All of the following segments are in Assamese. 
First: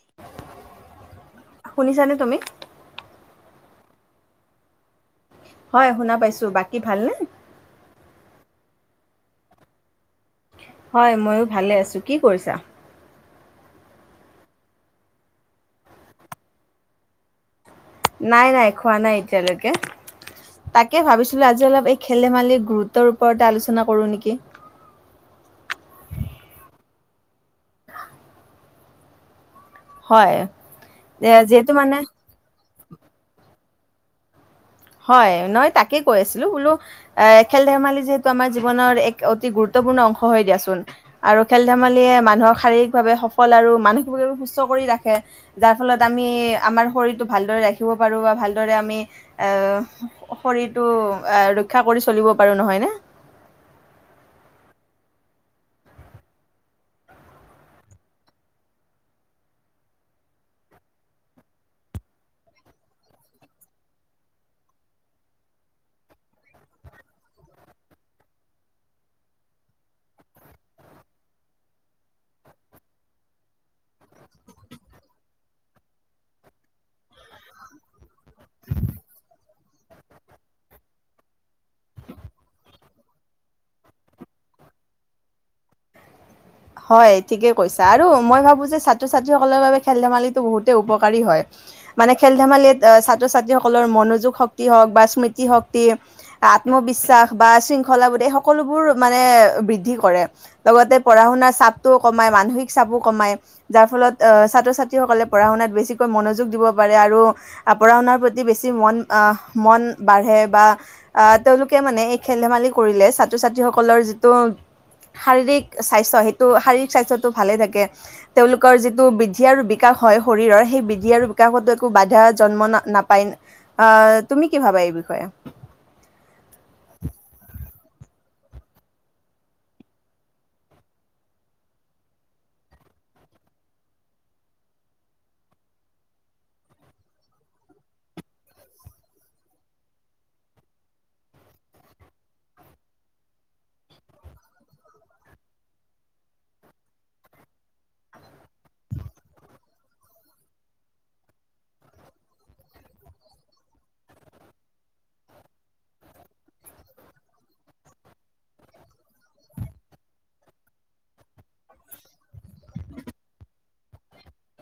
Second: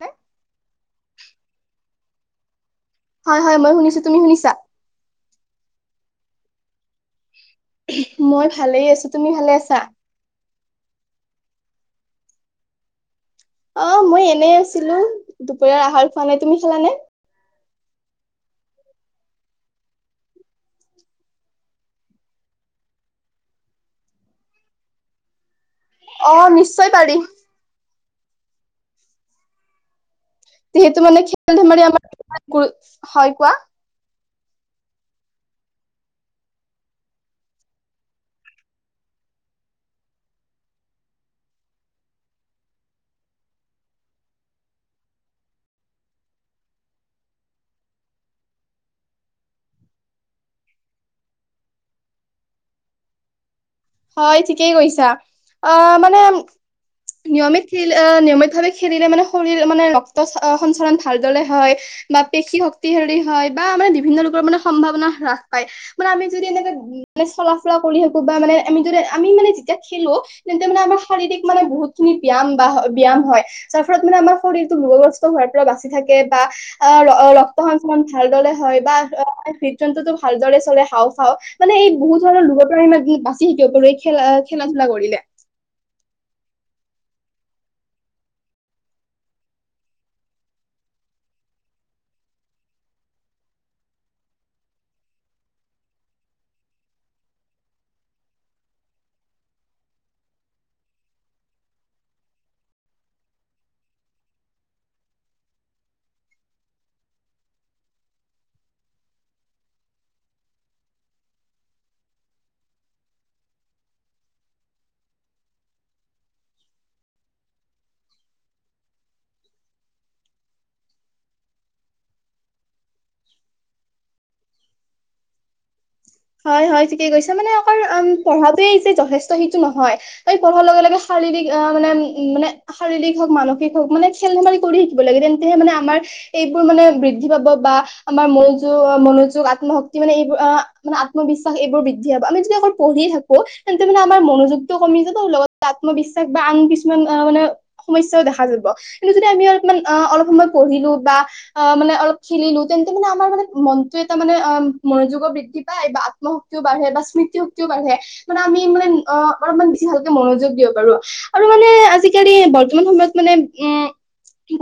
হ [unintelligible] শুনিছানে তুমি? হয় হয় মই শুনিছো তুমি শুনিছা হয় শুনা পাইছো বাকী ভালনে মই ভালেই আছো তুমি ভালে আছা হয় মইও ভালে আছো কি কৰিছা? অ মই এনে আছিলো দুপৰীয়াৰ আহাৰ খোৱা নাই তুমি [unintelligible] খালানে নাই নাই খোৱা নাই এতিয়ালৈকে তাকে ভাবিছিলো আজি অলপ এই খেল ধেমালিৰ গুৰুত্বৰ ওপৰতে আলোচনা কৰো নেকি? অ নিশ্চয় পাৰি হয় যিহেতু মানে এ, খেল যিহেতু ধেমালি মানে আমি হয় কোৱা [unintelligible] হয় নহয় তাকে কৈ আছিলো বোলো খেল ধেমালি যিহেতু আমাৰ জীৱনৰ এক অতি গুৰুত্ব। ৰ্ণ অংশ হৈ দিয়াচোন আৰু খেল ধেমালিয়ে মানুহক শাৰীৰিকভাৱে সফল আৰু মানসিকভাৱে সুস্থ কৰি [unintelligible] ৰাখে যাৰ ফলত আমি আমাৰ শৰীৰটো ভালদৰে ৰাখিব পাৰো বা ভালদৰে আমি শৰীৰটো ৰক্ষা কৰি চলিব পাৰোঁ নহয়নে হয় ঠিকেই কৰিছা অ মানে [unintelligible] নিয়মিত খেল নিয়মিতভাৱে খেলিলে মানে শৰীৰ মানে ৰক্ত সঞ্চালন ভালদৰে হয় বা পেশী শক্তি হেৰি হয় বা মানে বিভিন্ন লোকৰ মানে সম্ভাৱনা হ্ৰাস পায় মানে আমি যদি এনেকে [unintelligible] মানে চলা ফুৰা কৰি থাকো বা মানে [unintelligible] আমি যদি আমি মানে যেতিয়া খেলো তেন্তে মানে আমাৰ শাৰীৰিক মানে বহুত খিনি ব্যায়াম বা ব্যায়াম হয়। যাৰ ফলত মানে আমাৰ শৰীৰটো ৰোগগ্ৰস্ত হোৱাৰ পৰা বাচি থাকে বা ৰক্ত সঞ্চলন ভালদৰে হয়। [unintelligible] হয় বা অ হ হৃদযন্ত্ৰটো ভালদৰে চলে হাওঁফাওঁ মানে এই বহুত ধৰণৰ ৰোগৰ পৰা কি বাচি থাকিব পাৰো এই খেলা, খেলা ধূলা কৰিলে। হয় ঠিকেই কৈছা আৰু মই ভাবো যে ছাত্ৰ ছাত্ৰীসকলৰ বাবে খেল-ধেমালিটো বহুতেই উপকাৰী হয়। মানে খেল-ধেমালিত ছাত্ৰ-ছাত্ৰীসকলৰ মনোযোগ শক্তি হওক বা স্মৃতি শক্তি, আত আত্মবিশ্বাস বা শৃংখলা বুলি সকলোবোৰ মানে বৃদ্ধি কৰে। লগতে পঢ়া-শুনা চাপটোও কমায়, মানসিক চাপো কমায়। যাৰ ফলত অ ছাত্ৰ-ছাত্ৰীসকলে পঢ়া-শুনাত বেছিকৈ মনযোগ দিব কিব পাৰে আৰু পঢ়া শুনাৰ প্ৰতি বেছি মন অহ মন বাঢ়ে বা আ লোকে মানে এই খেল ধেমালি কৰিলে ছাত্ৰ-ছাত্ৰীসকলৰ যিটো শাৰীৰিক স্বাস্থ্য সেই টো শাৰীৰিক স্বাস্থ্যটো ভালে থাকে। তেওঁলোকৰ যিটো বৃদ্ধি আৰু বিকাশ হয় শৰীৰৰ, সেই বৃদ্ধি আৰু বিকাশতো একো বাধা জন্ম ন নাপায়। আহ তুমি কি ভাবা এই বিষয়ে? উ পঢ়াতোৱে যে যথেষ্ট সিটো নহয়। এই পঢ়াৰ লগে লগে শাৰীৰিক মানে উম মানে শাৰীৰিক হওঁক, মানসিক হওঁক মানে খেল-ধেমালি কৰি থাকিব লাগে তেন্তে হে মানে আমাৰ এইবোৰ মানে বৃদ্ধি পাব বা বা আমাৰ মনোয মনোযোগ আত্মশক্তি মানে এইবোৰ মানে আত্মবিশ্বাস এইবোৰ বৃদ্ধি হব। আমি যদি অকল পঢ়ি থাকো তেন্তে মানে আমাৰ মনোযোগটো কমি যাব লগত আত্ম বিশ্বাস বা আন কিছুমান অ মানে সমস্যাও দেখা যাব। কিন্তু যদি আমি অলপমান অলপ সময় পঢ়ি টো বা অ মানে অলপ খেলিলো তেন্তে মানে আমাৰ মানে মনতো এটা মানে অ মনোযোগৰ বৃদ্ধি বা আত্মশক্তিও বাঢ়ে, বা স্মৃতি শক্তিও বাঢ়ে। মানে আমি মানে অ অলপমান বেছি ভালকে মনোযোগ দিওঁ বাৰু আৰু মানে আজিকালি বৰ্তমান সময়ত মানে উ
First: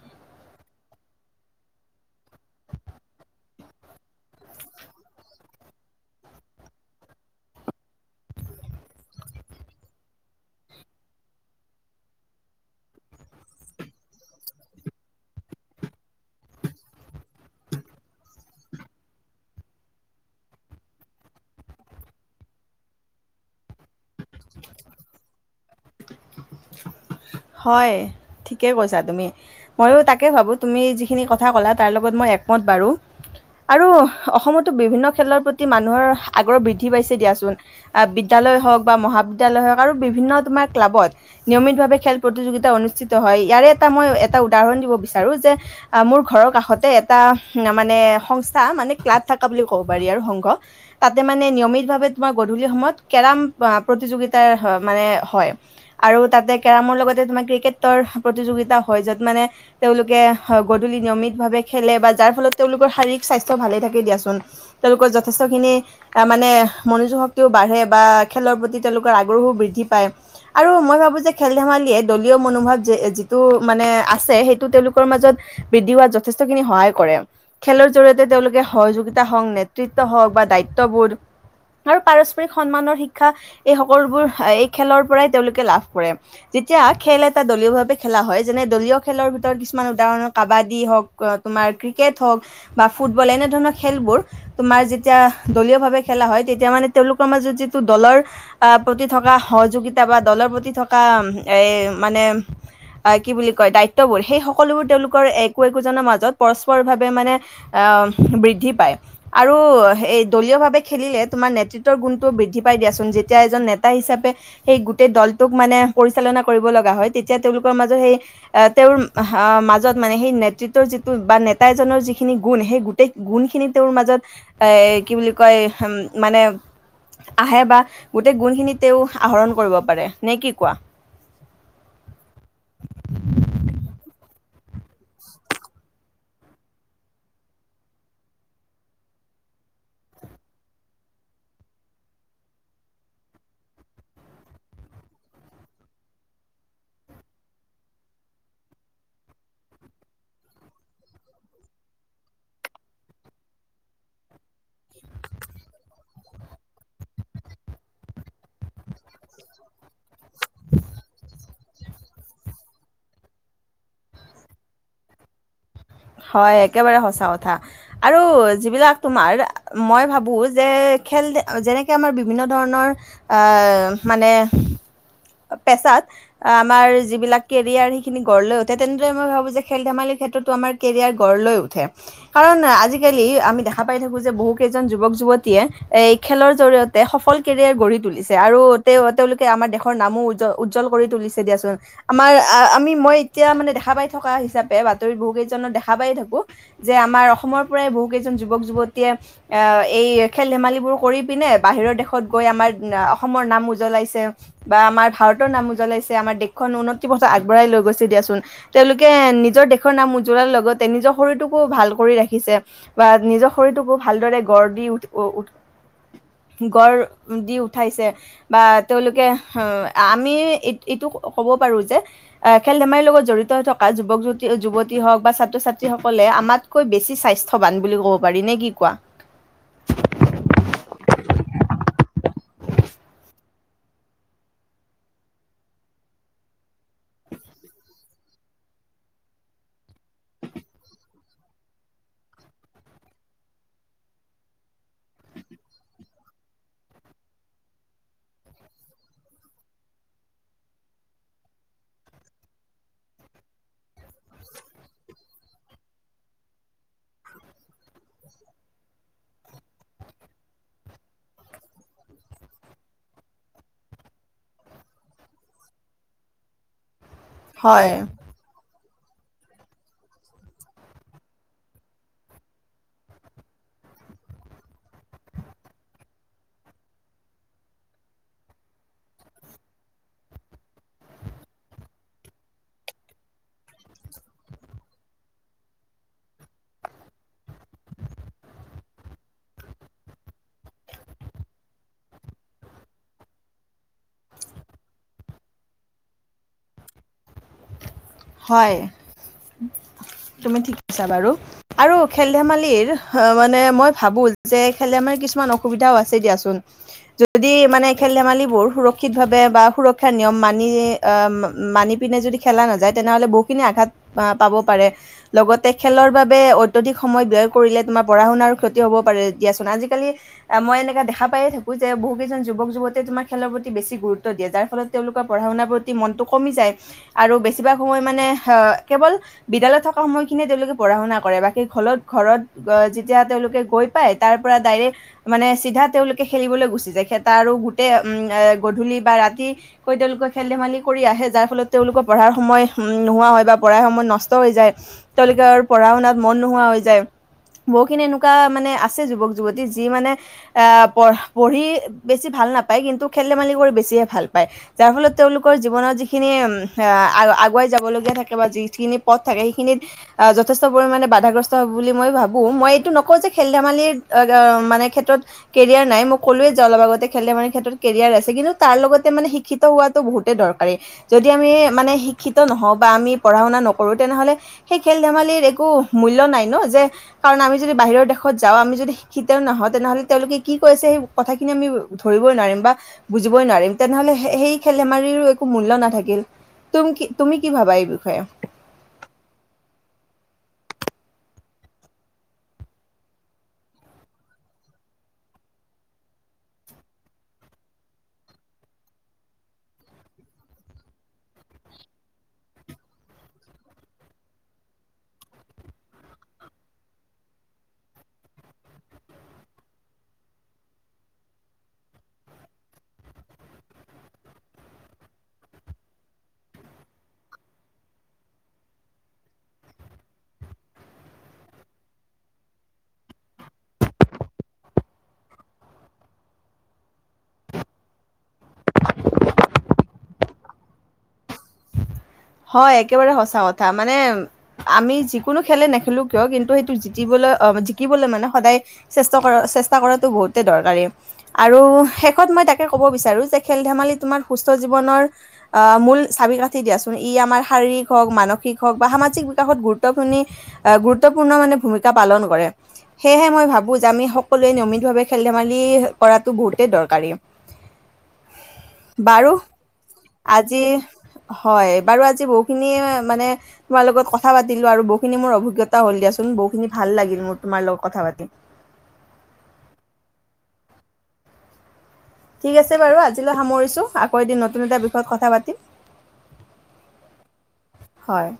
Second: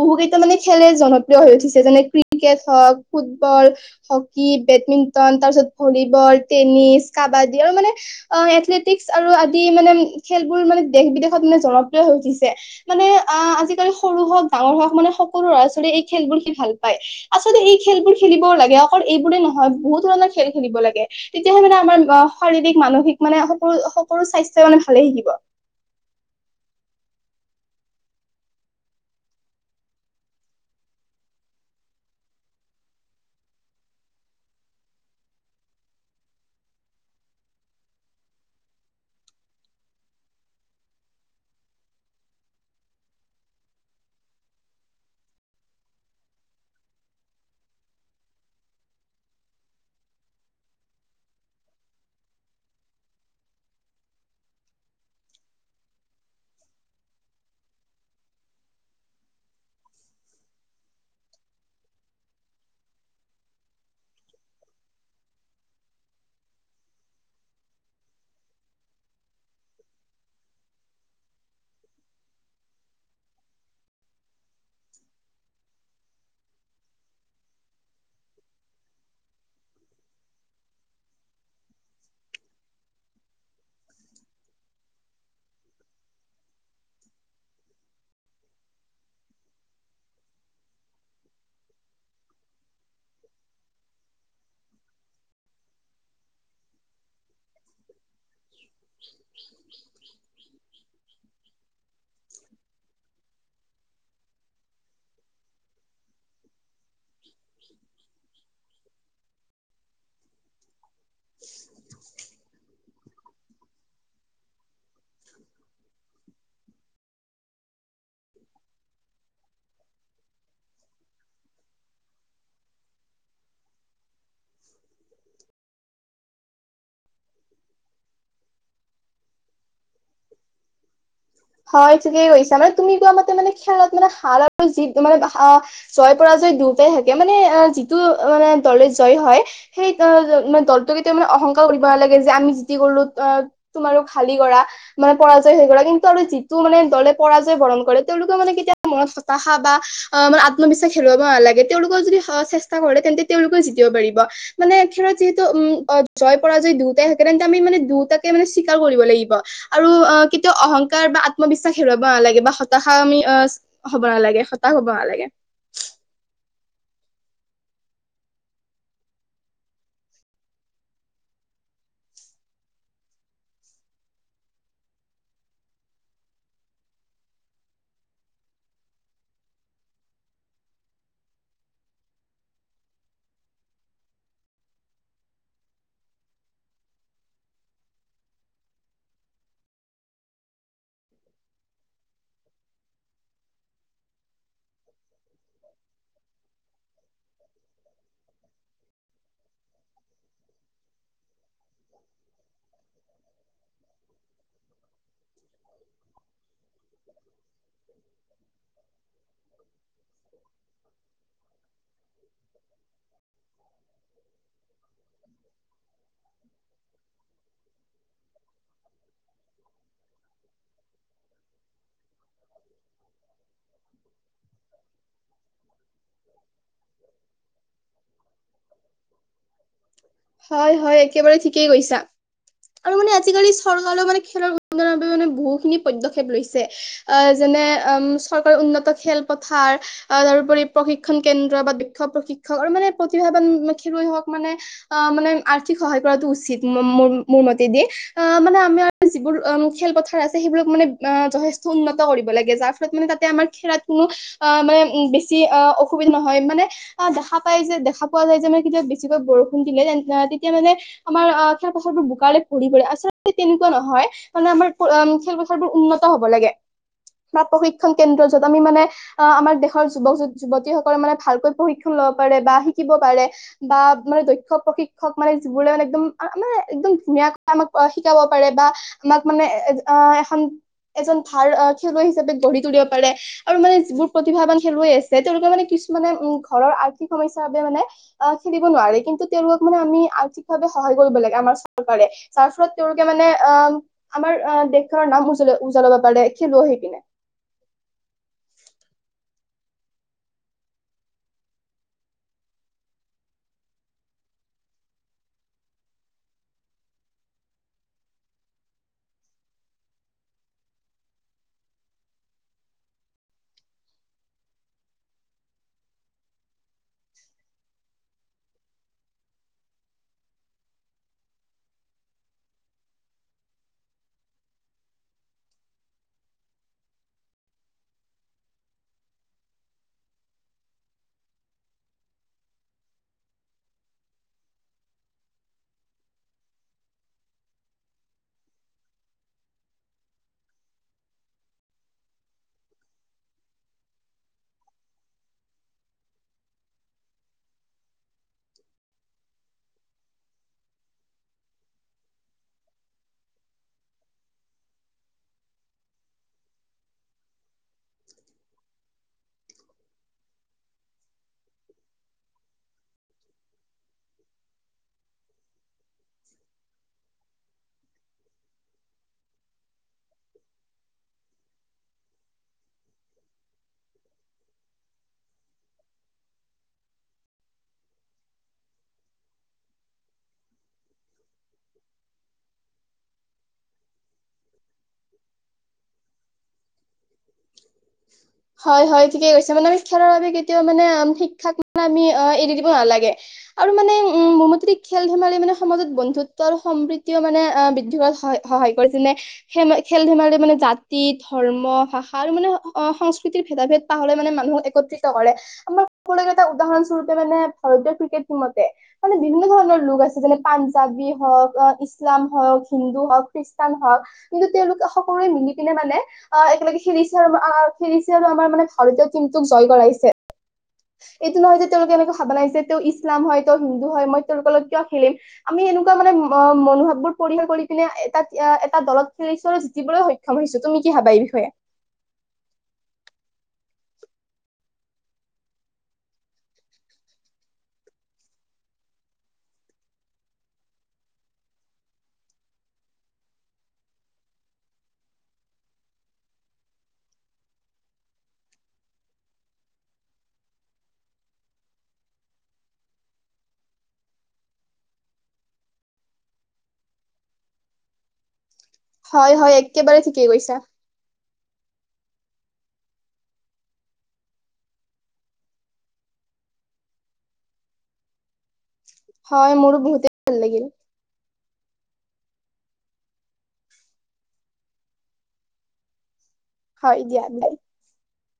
বহু কেইটা মানে খেলে জনপ্ৰিয় হৈ উঠিছে। যেনে ক্ৰিকেট হওঁক ফুটবল, হকী বেডমিণ্টন তাৰপিছত ভলীবল, টেনিছ, কাবাডী আৰু মানে অ, এথলেটিক্স আৰু আদি মানে খেলবোৰ মান দেশ-বিদেশত মানে জনপ্ৰিয় হৈ উঠিছে। মানে আ আজিকালি সৰু হওক, ডাঙৰ হওক, মানে সকলো ল'ৰা-ছোৱালী এই খেলবোৰ সি ভাল পাই, আচলতে এই খেলবোৰ খেলিবও লাগে অকল এইবোৰে নহয়। বহুত ধৰণৰ খেল খেলিব লাগে, তেতিয়াহে মানে আমাৰ অ শাৰীৰিক, মানসিক মানে সকলো-সকলো স্বাস্থ্য মানে ভালে থাকিব। [inaudible] হয় ঠিকে কৈছা তুমি। মইয়ো তাকে ভাবো তুমি যিখিনি কথা ক'লা তাৰ লগত মই একমত বাৰু। আৰু অসমতো বিভিন্ন খেলৰ প্ৰতি মানুহৰ আগ্ৰহ বৃদ্ধি পাইছে দিয়াচোন। বিদ বিদ্যালয় হওঁক বা মহাবিদ্যালয় হওঁক আৰু বিভিন্ন তোমাৰ ক্লাবত, নিয়মিতভাৱে খেল প্ৰতিযোগিতা অনুষ্ঠিত হয়। ইয়াৰে এটা মই এটা উদাহৰণ দিব বিচাৰো যে মোৰ ঘৰৰ কাষতে এটা আহ, মানে সংস্থা মানে ক্লাব থাকা বুলিও ক'ব পাৰি আৰু সংঘ, তাতে মানে নিয়মিতভাৱে গধূলি সময়ত কেৰম প্ৰতিযোগিতাৰ মানে হয় আৰু তাতে কেৰমৰ লগত তোমাৰ ক্ৰিকেটৰ প্ৰতিযোগিতা হয়। য'ত মানে তেওঁলোকে গধূলি নিয়মিত ভাৱে খেলে বা যাৰ ফলত তেওঁলোকৰ শাৰীৰিক স্বাস্থ্য ভালে থাকে দিয়াচোন। তেওঁলোকৰ যথেষ্ট খিনি মানে মনোযোগ শক্তিও বাঢ়ে বা খেলৰ প্ৰতি তেওঁলোকৰ আগ্ৰহো বৃদ্ধি পায় আৰু মই ভাবো যে খেল ধেমালিয়ে দলীয় মনোভাৱ যিটো মানে আছে, সেইটো তেওঁলোকৰ মাজত বৃদ্ধি হোৱাত যথেষ্টখিনি সহায় কৰে। খেলৰ জৰিয়তে তেওঁলোকে সহযোগিতা হওঁক নেতৃত্ব হওঁক বা দায়িত্ববোধ আৰু পাৰস্পৰিক সন্মানৰ শিক্ষা এই সকলোবোৰ এই খেলৰ পৰাই তেওঁলোকে লাভ কৰে। এতিয়া খেল এটা দলীয়ভাৱে খেলা হয় যেনে দলীয় খেলৰ ভিতৰত কিছুমান উদাহৰণ কাবাডী হওক তোমাৰ ক্ৰিকেট হওঁক, বা ফুটবলে এনেধৰণে খেলবোৰ তোমাৰ যেতিয়া দলীয় ভাৱে খেলা হয়, তেতিয়া মানে তেওঁলোকৰ মাজত যিটো দলৰ প্ৰতি থকা সহযোগিতা বা দলৰ প্ৰতি থকা এই মানে কি বুলি কয় দায়িত্ববোধ। সেই সকলোবোৰ তেওঁলোকৰ একো একোজনৰ মাজত পৰস্পৰভাৱে মানে বৃদ্ধি পায় আৰু এই দলীয়ভাৱে খেলিলে, তোমাৰ নেতৃত্বৰ গুণটো বৃদ্ধি পায় পাই দিয়াচোন, যেতিয়া এজন নেতা হিচাপে সেই গোটেই দলটোক মানে পৰি চালনা কৰিব লগা হয়, তেতিয়া তেওঁলোকৰ মাজত সেই, তেওঁৰ মাজত মানে সেই নেতৃত্বৰ যিটো বা নেতা এজনৰ যিখিনি গুণ, সেই গোটেই গুণখিনি তেওঁৰ মাজত এ কি বুলি কয়? মানে, আহে বা গোটেই গুণখিনিত তেওঁ আহৰণ কৰিব পাৰে, নে কি কোৱা? হয় কিও কি ছা মানে তুমি কোৱা মতে মানে খেলাত মানে হাল আৰু জী মানে আহ জয় পৰা দুটা থাকে মানে যিটো দলে জয়ী হয় সেই দলটোক এতিয়া মা শংকা কৰিব নালাগে যে আমি যি কৰলো অ তুমাৰো খালি কৰা মানে পৰাজয় হৈ গলা আৰু যিটো মানে দলে পৰাজয় বৰণ কৰে তেওঁলোকে মানে কেতিয়া মনত হতাশা বা অ মানে আত্মবিশ্বাস মোৰো ভাল লাগে, তেওঁলোকৰ যদি সাহ চেষ্টা কৰে, তেওঁলোকে-তেওলোকে জিকিব পাৰিব, মানে একচলি উম, আহ জয় পৰা জয় দুয়টাই থাকে তেন্তে আমি মানে দুটাকে মানে স্বীকাৰ কৰিব লাগিব আৰু আহ কেতিয়া অহং। বা আত্মবিশ্বাস হেৰুৱাব নালাগে বা হতাশ আমি হ'ব নালাগে, হতাশ হ'ব নালাগে। [inaudible] হয় একেবাৰে সঁচা কথা, আৰু যিবিলাক তোমাৰ মই ভাবো যে খেল যেনেকে আমাৰ বিভিন্ন ধৰণৰ মানে পেছাত আমাৰ যিবিলাক কেৰিয়াৰ সেইখিনি গঢ় লৈ উঠে তেনেদৰে মই ভাবো যে খেল ধেমালি, ক্ষেত্ৰতো আমাৰ কেৰিয়াৰ গঢ় লৈ উঠে, কাৰণ আজিকালি আমি দেখা পাই থাকোঁ যে, বহুকেইজন যুৱক-যুৱতীয়ে এ খেলৰ জৰিয়তে সফল কেৰিয়াৰ গঢ়ি তুলিছে আৰু তেওঁ-তেওঁলোকে আমাৰ দেশৰ নামো উ উজ্জ্বল কৰি তুলিছে দিয়াচোন আমাৰ আমি মই এতিয়া মানে দেখা পাই থকা হিচাপে বাতৰি বহুকেই তেনে দেখা পাই থাকো। যে আমাৰ অসমৰ পৰাই বহু কেইজন যুৱক যুৱতীয়ে আহ এই খেল ধেমালিবোৰ কৰি পিনে বাহিৰ বাহিৰ দেশত গৈ আমাৰ অসমৰ নাম উজ্বলাইছে, বা আমাৰ ভাৰতৰ নাম উজ্বলাইছে, আমাৰ দেশৰ নাম উজ্বলাই মনত কিবা এটা আগবঢ়াই লৈ গৈছে দিয়াচোন, তেওঁলোকে নিজৰ দেশৰ নাম উজ্জ্বল লগতে নিজৰ শৰীৰটোকো ভাল কৰি ৰাখিছে বা নিজৰ শৰীৰটোকো ভালদৰে গঢ় দি উঠিছে। গ় দি উঠাইছে বা তেওঁলোকে আহ আমি এইটো কব পাৰোঁ যে খেল ধেমালি লগত জঢ়িত হৈ থকা যুবন যুৱতী যু- হওক বা ছাত্ৰ-ছাত্ৰীসকলে আমাতকৈ বেছি স্বাস্থ্যৱান বুলি ক'ব পাৰি, নে কি কোৱা? হয়-হয়, একেবাৰে ঠিকেই কৈছা। আৰু মানে আজিকালি চৰকাৰেও মানে খেলৰ উন্নয়নৰ বাবে মানে, বহুখিনি পদ্যক্ষেপ লৈছে। যেনে চৰকাৰে উন্নত খেলপথাৰ তাৰপৰি প্ৰশিক্ষণ কেন্দ্ৰ বা প্ৰশিক্ষক আৰু মানে প্ৰতিভান খেলুৱৈ হওক মানে অ মানে আৰ্থিক সহায় কৰা উচিত। মোৰ মাতেদি আ যিবোৰ খেল পথাৰ আছে মানে উন্নত কৰিব লাগে যাৰ ফলত মানে তাতে আমাৰ খেলাত কোনো অ মানে বেছি অ অসুবিধা নহয় মানে দেখা পাই যে, দেখা পোৱা যায় যে, মানে কেতিয়া বেছিকৈ বৰষুণ দিলে, তেতিয়া মানে আমাৰ অ খেল পথাৰবোৰ বোকাৰে ভৰি পৰে আচলতে তেনেকুৱা নহয় কাৰণে আমাৰ খেলপথাৰবোৰ উন্নত হ'ব লাগে। প্ৰ হয় প্ৰশিক্ষন কেন্দ্ৰ য'ত আমি মানে, অ আমাৰ দেশৰ যুৱক যুৱতীসকলে মানে ভালকৈ প্ৰশিক্ষণ লব পাৰে বা শিকিব পাৰে বা দক্ষক প্ৰশিকক মানে যিবোৰ মানে একদম মানে, একদম ধুনীয়াকে আমাক শিকাব পাৰে বা তাক মানে এ এখন এজন ভাল খেলুৱৈ হিচাপে গঢ়ি তুলিব পাৰে আৰু মানে যিবোৰ প্ৰতিভাবান খেলুৱৈ আছে, তেওঁলোকে মানে কিছুমানে ঘৰৰ আৰ্থিক সমস্যা ৰ মানে খেলিব নোৱাৰে কিন্তু তেওঁলোকক মানে আমি আৰ্থিকভাৱে সহায় কৰিব লাগিব চৰ তাৰ ফলত তেওঁলোকে মানে অ আমাৰ দেশৰ নাম উজ উজ্বলাব। পালে [unintelligible] হয় তুমি ঠিক কৈছা বাৰু আৰু খেল ধেমালিৰ মানে মই ভাবো যে খেল ধেমালি। কিছুমান অসুবিধাও আছে দিয়াচোন, যি মানে খেল-ধেমালি বোৰ সুৰক্ষিতভাৱে বা সুৰক্ষিত নিয়ম মানি অ মানি পিনে যদি খেলা নাযায়। যায়, তেনেহলে বহুখিনি আঘাত পাব পাৰে, লগতে খেলৰ বাবে উদ্যোগিক সময় ব্যয় কৰিলে তোমাৰ পঢ়া শুনাৰ ক্ষতি হ'ব পাৰে দিয়াচোন আজালি মই এনেকা দেখ পায়ে থাকো যে বহু কেইজন যুৱক য প্ৰতি তোমাৰ খেলৰ প্ৰতি বেছি গুৰুত্ব দিয়ে, যাৰ ফলত তেওঁলোকৰ পঢ়া-শুনাৰ প্ৰতি মনটো কমি যায় আৰু বেছি বিবা সময় মানে আহ কেৱল বিদ্যালয়ত থকা সময় খিনিয়ে তেওঁলোকে পঢ়া শুনা কৰে বাকী ঘৰত ঘৰত, যেতিয়া তেওঁলোকে গৈ পাই, তাৰ পৰা ডাইৰেক্ট মানে চিধা তেওঁলোকে খেলিবলৈ গুচি যায়, ত আৰু গোটেই উম এ গধূলি বা ৰাতি কৈ তেওঁলোকে খেল ধেমালি কৰি আহে যাৰ ফলত তেওঁলোকৰ পঢ়াৰ সময় নোহোৱা হয় বা পঢ়াৰ সময়ত নষ্ট হৈ যায়, তেওঁলোকে আৰু পঢ়া শুনাত মন নোহোৱা হৈ যায়। বহুখিনি এনেকুৱা মানে আছে যুৱক যুৱতী যি মানে আহ পঢ পঢ়ি বেছি ভাল। ভাল নাপায়, কিন্তু খেল-ধেমালি কৰি বেছিহে ভাল পায়, যাৰ ফলত তেওঁলোকৰ জীৱনত যিখিনি আৰু আগুৱাই যাবলগীয়া থাকে বা যিখিনি পথ থাকে, সেইখিনিত যথেষ্ট পৰিমাণে বাধাগ্ৰস্ত হব বুলি মই ভাবোঁ, মই এইটো নকওঁ যে খেল-ধেমালিৰ মানে ক্ষেত্ৰত কেৰিয়াৰ নাই, মই ক'লোৱে যে, অলপ আগতে খেল-ধেমালি ক্ষেত্ৰত কেৰিয়াৰ আছে, কিন্তু তাৰ লগত মানে শিক্ষিত হোৱাতো বহুতে দৰকাৰী, যদি আমি মানে শিক্ষিত নহও বা আমি পঢ়া-শুনা নকৰো, তেনেহলে সেই খেল ধেমালিৰ একো মূল্য নাই ন, যে কাৰণ আমি যদি বাহিৰৰ দেশত যাওঁ আমি যদি শিক্ষিতও নহওঁ তেনেহ'লে তেওঁলোকে কৈছে সেই কথাখিনি আমি ধৰি নম বা বুজই নোৱাৰিম তেনেহলে সেই খেল ধেমালিৰো একো মূল্য নাথাকিল, তুম কি তুমি কি ভাবা এই বিষয়ে হয়-হয়, ঠিকেই কৈছা, মানে আমি খেলাৰ বাবে কি তেওঁ মানে শিক্ষাক আমি এৰি দিব নালাগে, আৰু মানে উম, মনত যদি খেল-ধেমালি ম সমাজত বন্ধুত্ব সম্ৰীতিও মানে বৃদ্ধি কৰাত সহায় কৰে যেনে খেল ধেমালি মানে মানে জাতি ধৰ্ম ভাষাৰ মানে, অসংস্কৃতিৰ ভেদা-ভেদ তাৰ হ'লে মানে মানুহ একত্ৰিত কৰে, আমাৰ ক এটা উদাহৰণস্বৰূপে ভাৰতীয় ক্ৰিকেট টিমতে মানে বিভিন্ন ধৰণৰ লোক আছে যেনে পাঞ্জাৱী হওক ইছলাম হওক হিন্দু হওক খ্ৰীষ্টান হওক কিন্তু তেওঁলোকে সকলোৱে মিলি পিনে মানে একেলগে, খেলিছে আৰু খেলিছে আৰু আমাৰ মানে, ভাৰতীয় টিমটোক জয় কৰা হৈছে। এইটো নহয় যে তেওঁলোকে এনেকা ভাবনা আহিছে, যে তেওঁ ইছলাম হয়, তেওঁ হিন্দু হয়, মই তেওঁলোকৰ লগত কিয় খেলিম, আমি আমি সেনেকুৱা মানে মনোভাৱ বোৰ পৰিহাৰ কৰি পিনে এটা এটা দলত খেলিছো আৰু জিকিবলৈ সক্ষম হৈছো। তুমি কি ভাবা এই বিষয়ে? হয় একেবাৰে সঁচা কথা মানে আমি যিকোনো খেলে নেখেলো কিয় কিন্তু সেইটো জিকিবলৈ অ জিকিবলৈ মানে সদায় চেষ্টা কৰা চেষ্টা কৰাটো বহুতে দৰকাৰী আৰু শেষত মই তাকে কব বিচাৰো যে খেল ধেমালি তোমাৰ হুষ্ট জীৱনৰ মূল চাবি কাঠি দিয়া। ই আমাৰ শাৰীৰিক হওক মানসিক হওক বা সামাজিক বিকাশত গুৰুত্বপূৰ্ণ গুৰুত্বপূৰ্ণ মানে ভূমিকা পালন কৰে সেয়েহে মই ভাবোঁ যে আমি সকলোৱে নিয়মিতভাৱে খেল ধেমালি কৰাটো বহুতেই দৰকাৰী হয় বাৰু হয় একেবাৰে ঠিকেই কৈছা। আজি হয় বাৰু আজি বহুতখিনি মানে তোমাৰ লগত কথা পাতিলো আৰু বহুখিনি মোৰ অভিজ্ঞতাও হ'ল দিয়াচোন। বহু খিনি ভাল লাগিল মোৰ তোমাৰ লগত কথা পাতি। হয় মোৰো বহুতে ভাল লাগিল। ঠিক আছে বাৰু আজিলৈ সামৰিছোঁ আকৌ এদিন নতুন এটা বিষয়ত কথা পাতিম। হয় জ্ঞান ভাই হয়